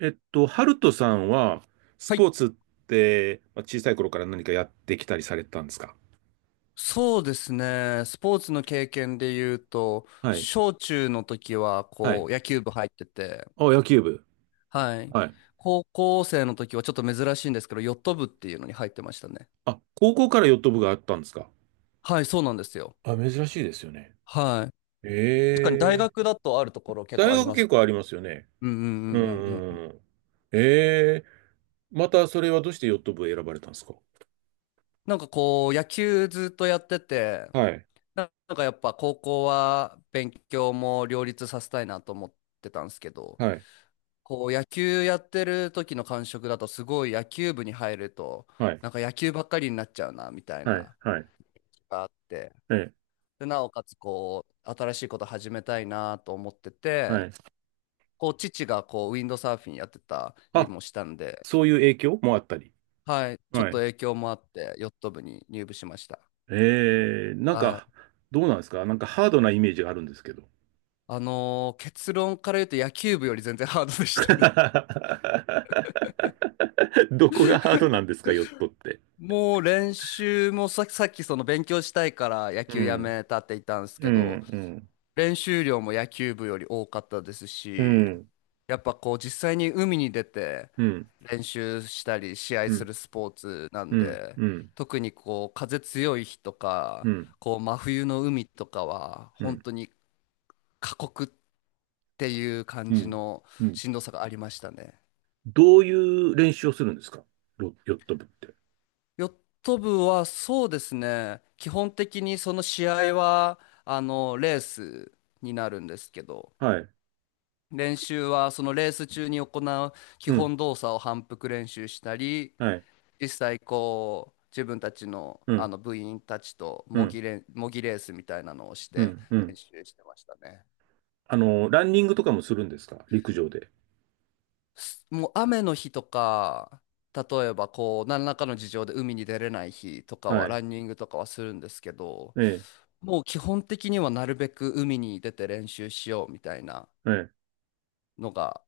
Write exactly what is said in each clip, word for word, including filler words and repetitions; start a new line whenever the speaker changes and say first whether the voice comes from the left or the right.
right: えっと、ハルトさんは、ス
left: は
right: ポ
left: い、
right: ーツって、まあ、小さい頃から何かやってきたりされてたんですか？
left: そうですね。スポーツの経験で言うと、
right: はい。
left: 小中の時は
right: は
left: こ
right: い。
left: う野球部入ってて、
right: あ、野球部。
left: はい。
right: はい。
left: 高校生の時はちょっと珍しいんですけど、ヨット部っていうのに入ってましたね。
right: あ、高校からヨット部があったんですか？
left: はい、そうなんですよ。
right: あ、珍しいですよね。
left: はい。確かに大
right: ええ。
left: 学だとあるところ結構
right: 大
left: あり
right: 学
left: ま
right: 結
left: す。
right: 構ありますよね。
left: うんうんう
right: うん
left: ん
right: う
left: うんう
right: んう
left: ん。
right: ん。ええ。またそれはどうしてヨット部を選ばれたんですか？
left: なんかこう野球ずっとやってて、
right: はい。
left: ななんかやっぱ高校は勉強も両立させたいなと思ってたんですけど、
right: はい。
left: こう野球やってる時の感触だとすごい野球部に入ると
right: はい。
left: なんか野球ばっかりになっちゃうなみたい
right: はい。
left: な
right: はい。
left: があって、
right: ええ。
left: で、なおかつこう新しいこと始めたいなと思って
right: は
left: て、
right: い。
left: こう父がこうウィンドサーフィンやってたり
right: あ、
left: もしたんで、
right: そういう影響もあったり。
left: はい、ちょっ
right: は
left: と
right: い。
left: 影響もあってヨット部に入部しました。
right: えー、なん
left: は
right: か、
left: い、
right: どうなんですか？なんかハードなイメージがあるんですけど。
left: あのー結論から言うと野球部より全然ハードでしたね。
right: どこがハードなんですか、ヨットって。
left: もう練習も、さ、さっきその勉強したいから野
right: う
left: 球や
right: ん、
left: めたって言ったんです
right: う
left: けど、
right: ん、
left: 練習量も野球部より多かったです
right: う
left: し、
right: ん、
left: やっぱこう実際に海に出て
right: うん、うん、
left: 練習したり試合
right: う
left: す
right: ん、
left: るスポーツな
right: う
left: ん
right: ん、
left: で、
right: うん、
left: 特にこう風強い日と
right: う
left: か、
right: ん、
left: こう真冬の海とかは本当に過酷っていう感
right: う
left: じ
right: ん、
left: の
right: うん。
left: しんどさがありましたね。
right: どういう練習をするんですか？ロヨット部って。
left: ヨット部はそうですね、基本的にその試合はあのレースになるんですけど、
right: はい、
left: 練習はそのレース中に行う基
right: うん、
left: 本動作を反復練習したり、
right: はい、
left: 実際こう自分たちの、
right: う
left: あ
right: ん、
left: の部員たちと
right: う
left: 模
right: ん、
left: 擬レ模擬レースみたいなのをし
right: う
left: て
right: ん、う
left: 練
right: ん。
left: 習してましたね。
right: あの、ランニングとかもするんですか？陸上で。
left: すもう雨の日とか、例えばこう何らかの事情で海に出れない日とか
right: は
left: は
right: い、
left: ランニングとかはするんですけど、
right: ええ、
left: もう基本的にはなるべく海に出て練習しようみたいな
right: ええ。
left: のが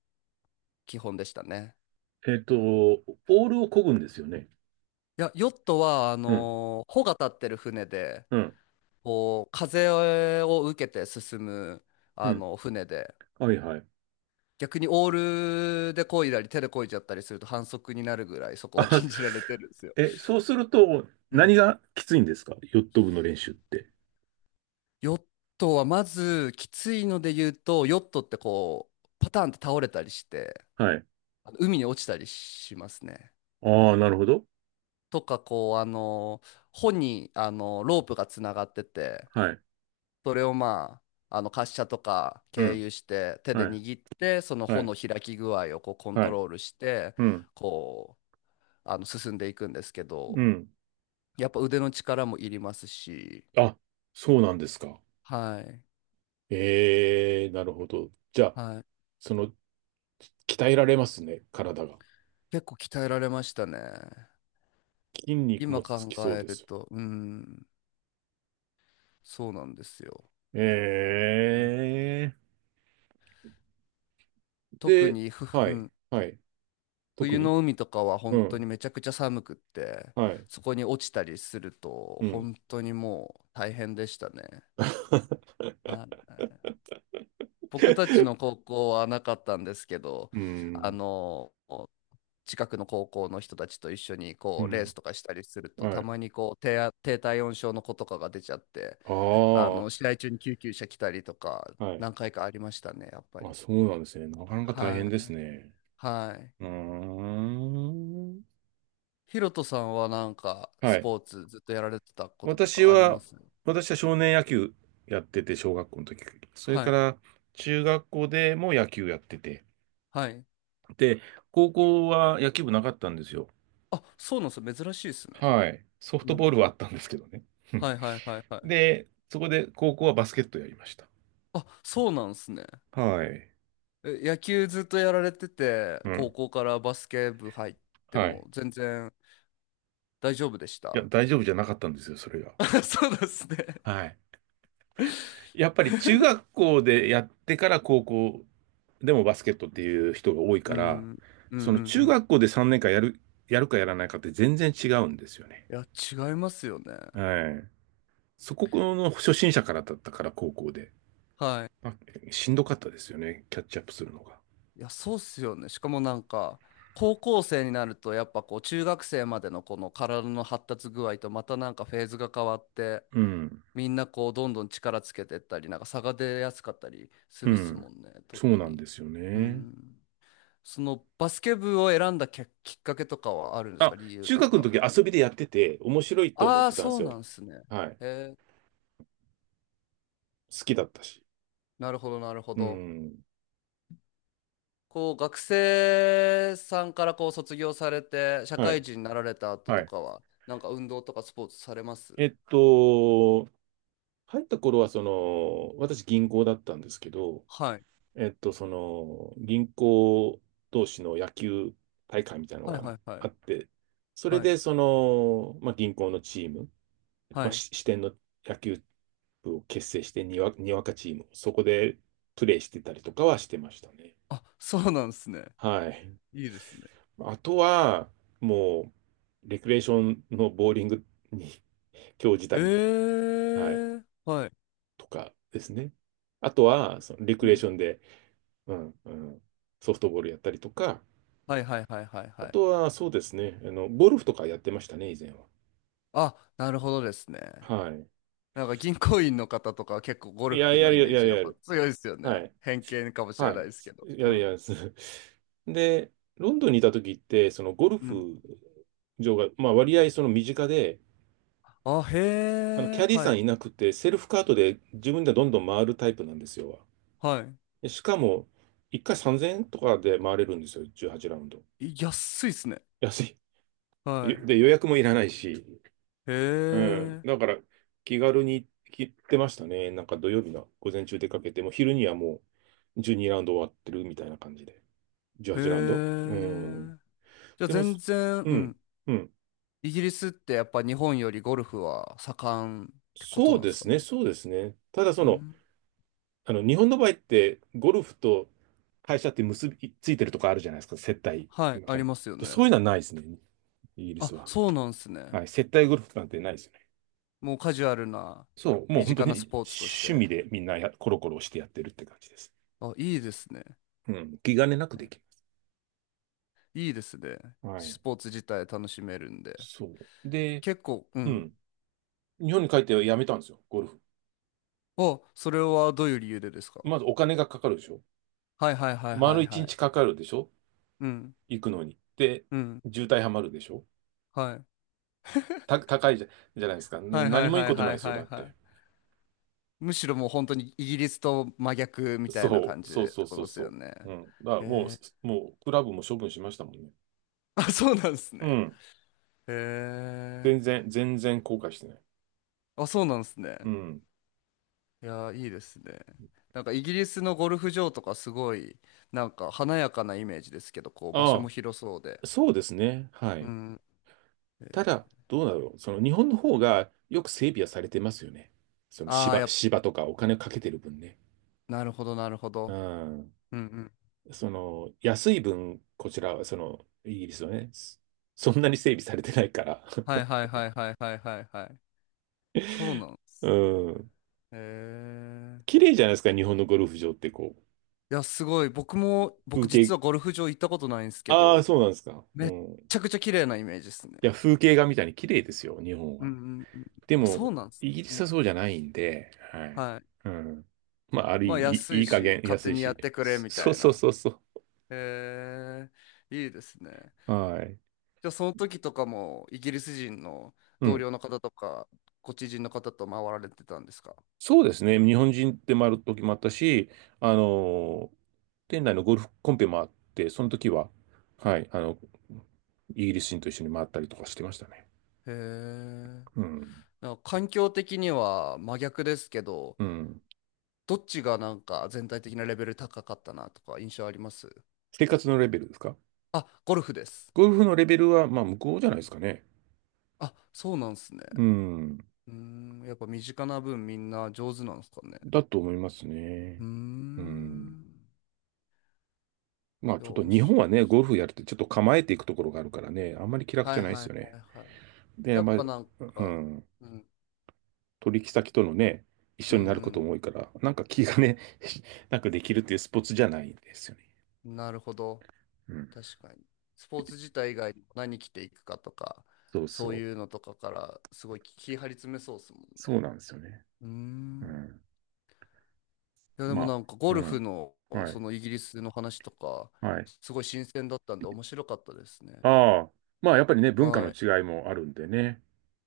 left: 基本でしたね。
right: えっと、オールを漕ぐんですよね。
left: いや、ヨットは、あ
right: うん
left: のー帆が立ってる船で、
right: うん。
left: こう、風を受けて進む、
right: う
left: あ
right: ん。
left: の、船で、
right: はいはい。
left: 逆にオールで漕いだり、手で漕いじゃったりすると反則になるぐらい、そこは
right: あ、
left: 禁じられてるんですよ。
right: え、そうすると、
left: う
right: 何
left: ん。
right: がきついんですか？ヨット部の練習って。
left: ヨットは、まず、きついので言うと、ヨットってこう、パターンって倒れたりして、
right: はい。
left: あの海に落ちたりしますね。
right: ああ、なるほど。
left: とか、こう、あのー帆に、あのーロープがつながってて、
right: はい。
left: それをまあ、あの滑車とか
right: う
left: 経
right: ん。
left: 由して手で
right: はい。
left: 握ってその
right: は
left: 穂
right: い。
left: の開き具合をこうコン
right: は
left: ト
right: い。
left: ロールして
right: うん。
left: こうあの進んでいくんですけ
right: う
left: ど、
right: ん。
left: やっぱ腕の力もいりますし、
right: あ、そうなんですか？
left: はい
right: ええ、なるほど。じゃあ、
left: はい、
right: その、鍛えられますね、体が。
left: 結構鍛えられましたね。
right: 筋肉
left: 今
right: もつ
left: 考
right: きそう
left: え
right: で
left: る
right: す。
left: とうん、そうなんですよ。
right: え
left: うん、
right: え。
left: 特
right: で、
left: にふ、
right: は
left: う
right: い。
left: ん、
right: はい。特
left: 冬
right: に
left: の海とかは
right: う
left: 本当
right: ん。
left: にめちゃくちゃ寒くって、
right: はい。
left: そこに落ちたりすると
right: うん。
left: 本当にもう大変でしたね。はい。僕たちの 高校はなかったんですけど、
right: う
left: あ
right: ん。
left: の、近くの高校の人たちと一緒に
right: う
left: こうレー
right: ん。
left: スとかしたりすると、
right: は
left: た
right: い。
left: まにこう低あ、低体温症の子とかが出ちゃって、あ
right: あ
left: の、
right: あ、
left: 試合中に救急車来たりとか、
right: はい。
left: 何回かありましたね、やっぱ
right: あ、
left: り。
right: そうなんですね。なかなか大変
left: は
right: です
left: い。
right: ね。
left: はい。
right: うーん。
left: ヒロトさんはなんか、
right: は
left: ス
right: い。
left: ポーツずっとやられてたことと
right: 私
left: かあり
right: は、
left: ます？
right: 私は少年野球やってて、小学校の時。それ
left: は
right: か
left: い。
right: ら、中学校でも野球やってて。
left: はい。
right: で、高校は野球部なかったんですよ。
left: あ、そうなんですよ。珍しいですね。
right: はい。ソフ
left: う
right: ト
left: ん。
right: ボールはあったんですけどね。
left: はいはいはいはい。
right: で、そこで高校はバスケットやりました。
left: あ、そうなんですね。
right: はい。
left: え、野球ずっとやられてて、
right: う
left: 高
right: ん。
left: 校からバスケ部入って
right: はい。
left: も全然大丈夫でし
right: いや、
left: た？
right: 大丈夫じゃなかったんですよ、それが。
left: そうですね。
right: はい。やっぱり中学校でやってから高校でもバスケットっていう人が多い
left: う
right: から、
left: ん、うんうんう
right: その中
left: ん。
right: 学校でさんねんかんやる、やるかやらないかって全然違うんですよね。
left: いや、違いますよね。
right: はい。そこの初心者からだったから高校で。
left: はい。
right: まあ、しんどかったですよね。キャッチアップするのが。
left: いや、そうっすよね。しかもなんか、高校生になると、やっぱこう、中学生までのこの体の発達具合と、またなんかフェーズが変わって、
right: うん。
left: みんなこう、どんどん力つけてったり、なんか差が出やすかったりす
right: う
left: るっすも
right: ん。
left: んね、
right: そ
left: 特
right: うなん
left: に。
right: ですよ
left: う
right: ね。
left: ん。そのバスケ部を選んだきっきっかけとかはあるんです
right: あ、
left: か？理由
right: 中
left: と
right: 学の
left: か。
right: 時遊びでやってて面白いって思っ
left: ああ、
right: てたんで
left: そ
right: す
left: う
right: よ。
left: なんですね。
right: はい。
left: えー、
right: 好きだったし。
left: なるほど、なるほ
right: う
left: ど。
right: ん。
left: こう、学生さんからこう卒業されて、社
right: は
left: 会
right: い。
left: 人になられた後
right: は
left: と
right: い。
left: かは、なんか運動とかスポーツされます？
right: えっと、入った頃は、その、私銀行だったんですけど、
left: はい。
right: えっと、その、銀行同士の野球大会みたいなの
left: はい
right: が
left: はいは
right: あ
left: い。
right: って、それ
left: はい。
right: で、その、まあ、銀行のチーム、
left: は
right: まあ、
left: い。
right: し支店の野球部を結成して、にわ、にわかチーム、そこでプレーしてたりとかはしてましたね。
left: あ、そうなんですね。
right: はい。
left: いいですね。
right: あとは、もう、レクレーションのボーリングに 興じた
left: へ
right: り、はい、
left: え、はい。
right: とかですね。あとは、そのレク
left: う
right: レー
left: ん。
right: ションで、うんうん、ソフトボールやったりとか、
left: はいはいはいはい
right: あ
left: はい。
right: とはそうですね、あの、ゴルフとかやってましたね、以前は。
left: あ、なるほどですね。
right: はい。
left: なんか銀行員の方とかは結構ゴ
right: い
left: ル
right: や、
left: フ
right: や
left: のイ
right: るや
left: メ
right: る
left: ー
right: や
left: ジ
right: る
left: やっ
right: や
left: ぱ
right: る。
left: 強いですよ
right: は
left: ね。
right: い。
left: 偏見かもしれ
right: は
left: ない
right: い。
left: ですけど。
right: や
left: う
right: るや
left: ん。
right: る。で、ロンドンにいた時って、そのゴル
left: うん。
right: フ場が、まあ割合その身近で、
left: あ、へ
right: あの、キ
left: え、
right: ャディー
left: は
right: さん
left: い。
right: いなくて、セルフカートで自分でどんどん回るタイプなんですよ。
left: は
right: でしかも、いっかいさんぜんえんとかで回れるんですよ、じゅうはちラウンド。
left: い。い安いっすね。
right: 安い。
left: はい。
right: で、予約もいらないし。
left: へ
right: うん。
left: え、
right: だから、気軽に行ってましたね。なんか土曜日の午前中出かけて、もう昼にはもうじゅうにラウンド終わってるみたいな感じで。
left: へ
right: じゅうはちラウンド。うん。
left: え。じゃあ
right: でも、
left: 全
right: す
left: 然、
right: う
left: う
right: ん、
left: ん。
right: うん、
left: イギリスってやっぱ日本よりゴルフは盛んってこと
right: そう
left: なんで
right: で
left: すか
right: すね、
left: ね。
right: そうですね。ただそ
left: う
right: の、
left: ん。
right: あの、日本の場合って、ゴルフと会社って結びついてるとかあるじゃないですか、接待
left: はい。
right: み
left: あ
right: たい
left: り
right: な
left: ますよ
right: の。
left: ね。
right: そういうのはないですね、イギリ
left: あ、
right: スは。
left: そうなんですね。
right: はい、接待ゴルフなんてないですよね。
left: もうカジュアルな
right: そう、もう
left: 身
right: 本当
left: 近なス
right: に
left: ポーツとし
right: 趣味
left: て。
right: でみんなやコロコロしてやってるって感じです。
left: あ、いいですね。
right: うん、気兼ねなくできる。
left: いいですね。
right: はい。
left: スポーツ自体楽しめるんで。
right: そう。で、
left: 結構、う
right: う
left: ん。
right: ん。日本に帰ってやめたんですよ、ゴルフ。
left: お、それはどういう理由でですか？
right: まずお金がかかるでしょ。
left: はいはいはいは
right: 丸
left: い
right: 一
left: は
right: 日
left: い。
right: かかるでしょ。
left: うん、
right: 行くのに。で、
left: うん。
right: 渋滞はまるでしょ。
left: はい。
right: た、高いじゃ、じゃないですか。な
left: はいは
right: 何
left: い
right: もいい
left: は
right: こ
left: い
right: とな
left: は
right: い
left: い
right: ですよ、
left: は
right: だ
left: い
right: っ
left: は
right: て。
left: い。むしろもう本当にイギリスと真逆みたいな
right: そ
left: 感
right: う、
left: じ
right: そう
left: でっ
right: そ
left: て
right: う
left: こと
right: そう
left: ですよ
right: そ
left: ね。
right: う。うん。だからもう、
left: へ
right: す
left: え。
right: もう、クラブも処分しましたもんね。
left: あ、そうなんです
right: う
left: ね。
right: ん。
left: へ
right: 全
left: え。
right: 然、全然後悔してない。
left: あ、そうなんです
right: う
left: ね。
right: ん。
left: いやー、いいですね。なんかイギリスのゴルフ場とかすごい、なんか華やかなイメージですけど、こう場所
right: あ
left: も広そうで。
right: あ、そうですね。は
left: う
right: い。
left: ん。
right: ただ、どうだろう。その日本の方がよく整備はされてますよね。その
left: ああ、
right: 芝、
left: やっ
right: 芝とかお金かけてる分ね。
left: なるほど、なるほ
right: う
left: ど。
right: ん。
left: うんうん。
right: その安い分、こちらはそのイギリスはね、そそんなに整備されてないから。
left: はいはいはいはいはいはいはい。そ うなんですね。
right: うん。
left: へえ。
right: 綺麗じゃないですか、日本のゴルフ場ってこう、
left: いや、すごい。僕も、
right: 風
left: 僕
right: 景、
left: 実はゴルフ場行ったことないんですけ
right: ああ、
left: ど、
right: そうなんですか。う
left: めっ
right: ん。い
left: ちゃくちゃ綺麗なイメージですね。
right: や、風景画みたいに綺麗ですよ、日本
left: うん
right: は。
left: うんうん。
right: で
left: あ、そ
right: も、
left: うなんです。
right: イギリ
left: う
right: ス
left: ん。
right: はそうじゃないんで、はい。
left: はい。
right: うん。まあ、ある
left: ま
right: 意
left: あ、
right: 味、
left: 安
right: いい
left: い
right: い加
left: し、
right: 減
left: 勝
right: 安
left: 手
right: い
left: にやっ
right: し。
left: てくれ、み
right: そ
left: たい
right: そう
left: な。
right: そうそうそう
left: へえ。いいですね。
right: はい。
left: じゃあ、その時とかも、イギリス人の
right: う
left: 同
right: ん。
left: 僚の方とか、ご知人の方と回られてたんですか？
right: そうですね。日本人で回る時もあったし、あの店内のゴルフコンペもあって、その時は、はい、あの、イギリス人と一緒に回ったりとかしてましたね。
left: へえ。
right: うん。
left: なんか環境的には真逆ですけど、
right: うん。
left: どっちがなんか全体的なレベル高かったなとか印象あります？
right: 生活のレベルですか？
left: あ、ゴルフです。
right: ゴルフのレベルは、まあ、向こうじ
left: う
right: ゃない
left: ん。
right: ですかね。
left: あ、そうなんですね。
right: うん。
left: うーん、やっぱ身近な分みんな上手なんですかね。
right: だと思います
left: う
right: ね。
left: ー
right: うん。
left: ん。
right: まあ、
left: いや、
right: ちょっと
left: 面
right: 日本
left: 白
right: は
left: いで
right: ね、ゴ
left: す。
right: ルフやるってちょっと構えていくところがあるからね、あんまり気楽
left: は
right: じゃ
left: い
right: ないで
left: は
right: す
left: い
right: よね。
left: はいはい。
right: で、あ
left: や
right: ん
left: っ
right: ま
left: ぱ
right: り、
left: なん
right: う
left: か、
right: ん。
left: うん、
right: 取引先とのね、一
left: う
right: 緒になること
left: ん
right: も多いから、なんか気がね、なんかできるっていうスポーツじゃないんですよね。
left: うん。なるほど。
right: うん。
left: 確かに。スポーツ自体以外にも何着ていくかとか、
right: そう
left: そう
right: そ
left: いう
right: う。
left: のとかからすごい気張り詰めそうですもんね。
right: そうなんですよね。
left: うー
right: う
left: ん。
right: ん。
left: いや、で
right: ま
left: もな
right: あ、
left: んかゴ
right: う
left: ルフ
right: ん。
left: の
right: は
left: そ
right: い。
left: のイギリスの話とか、
right: はい。
left: すごい新鮮だったんで面白かったですね。
right: ああ。まあ、やっぱりね、文化の
left: はい。
right: 違いもあるんでね。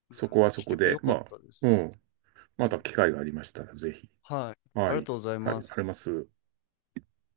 left: うん、
right: そこはそ
left: 聞け
right: こ
left: て
right: で、
left: よか
right: ま
left: っ
right: あ、
left: たで
right: う
left: す。
right: ん。
left: う
right: ま
left: ん、
right: た機会がありましたら、ぜひ。
left: はい。あ
right: は
left: りが
right: い。
left: とうござい
right: はい、
left: ま
right: ありま
left: す。
right: す。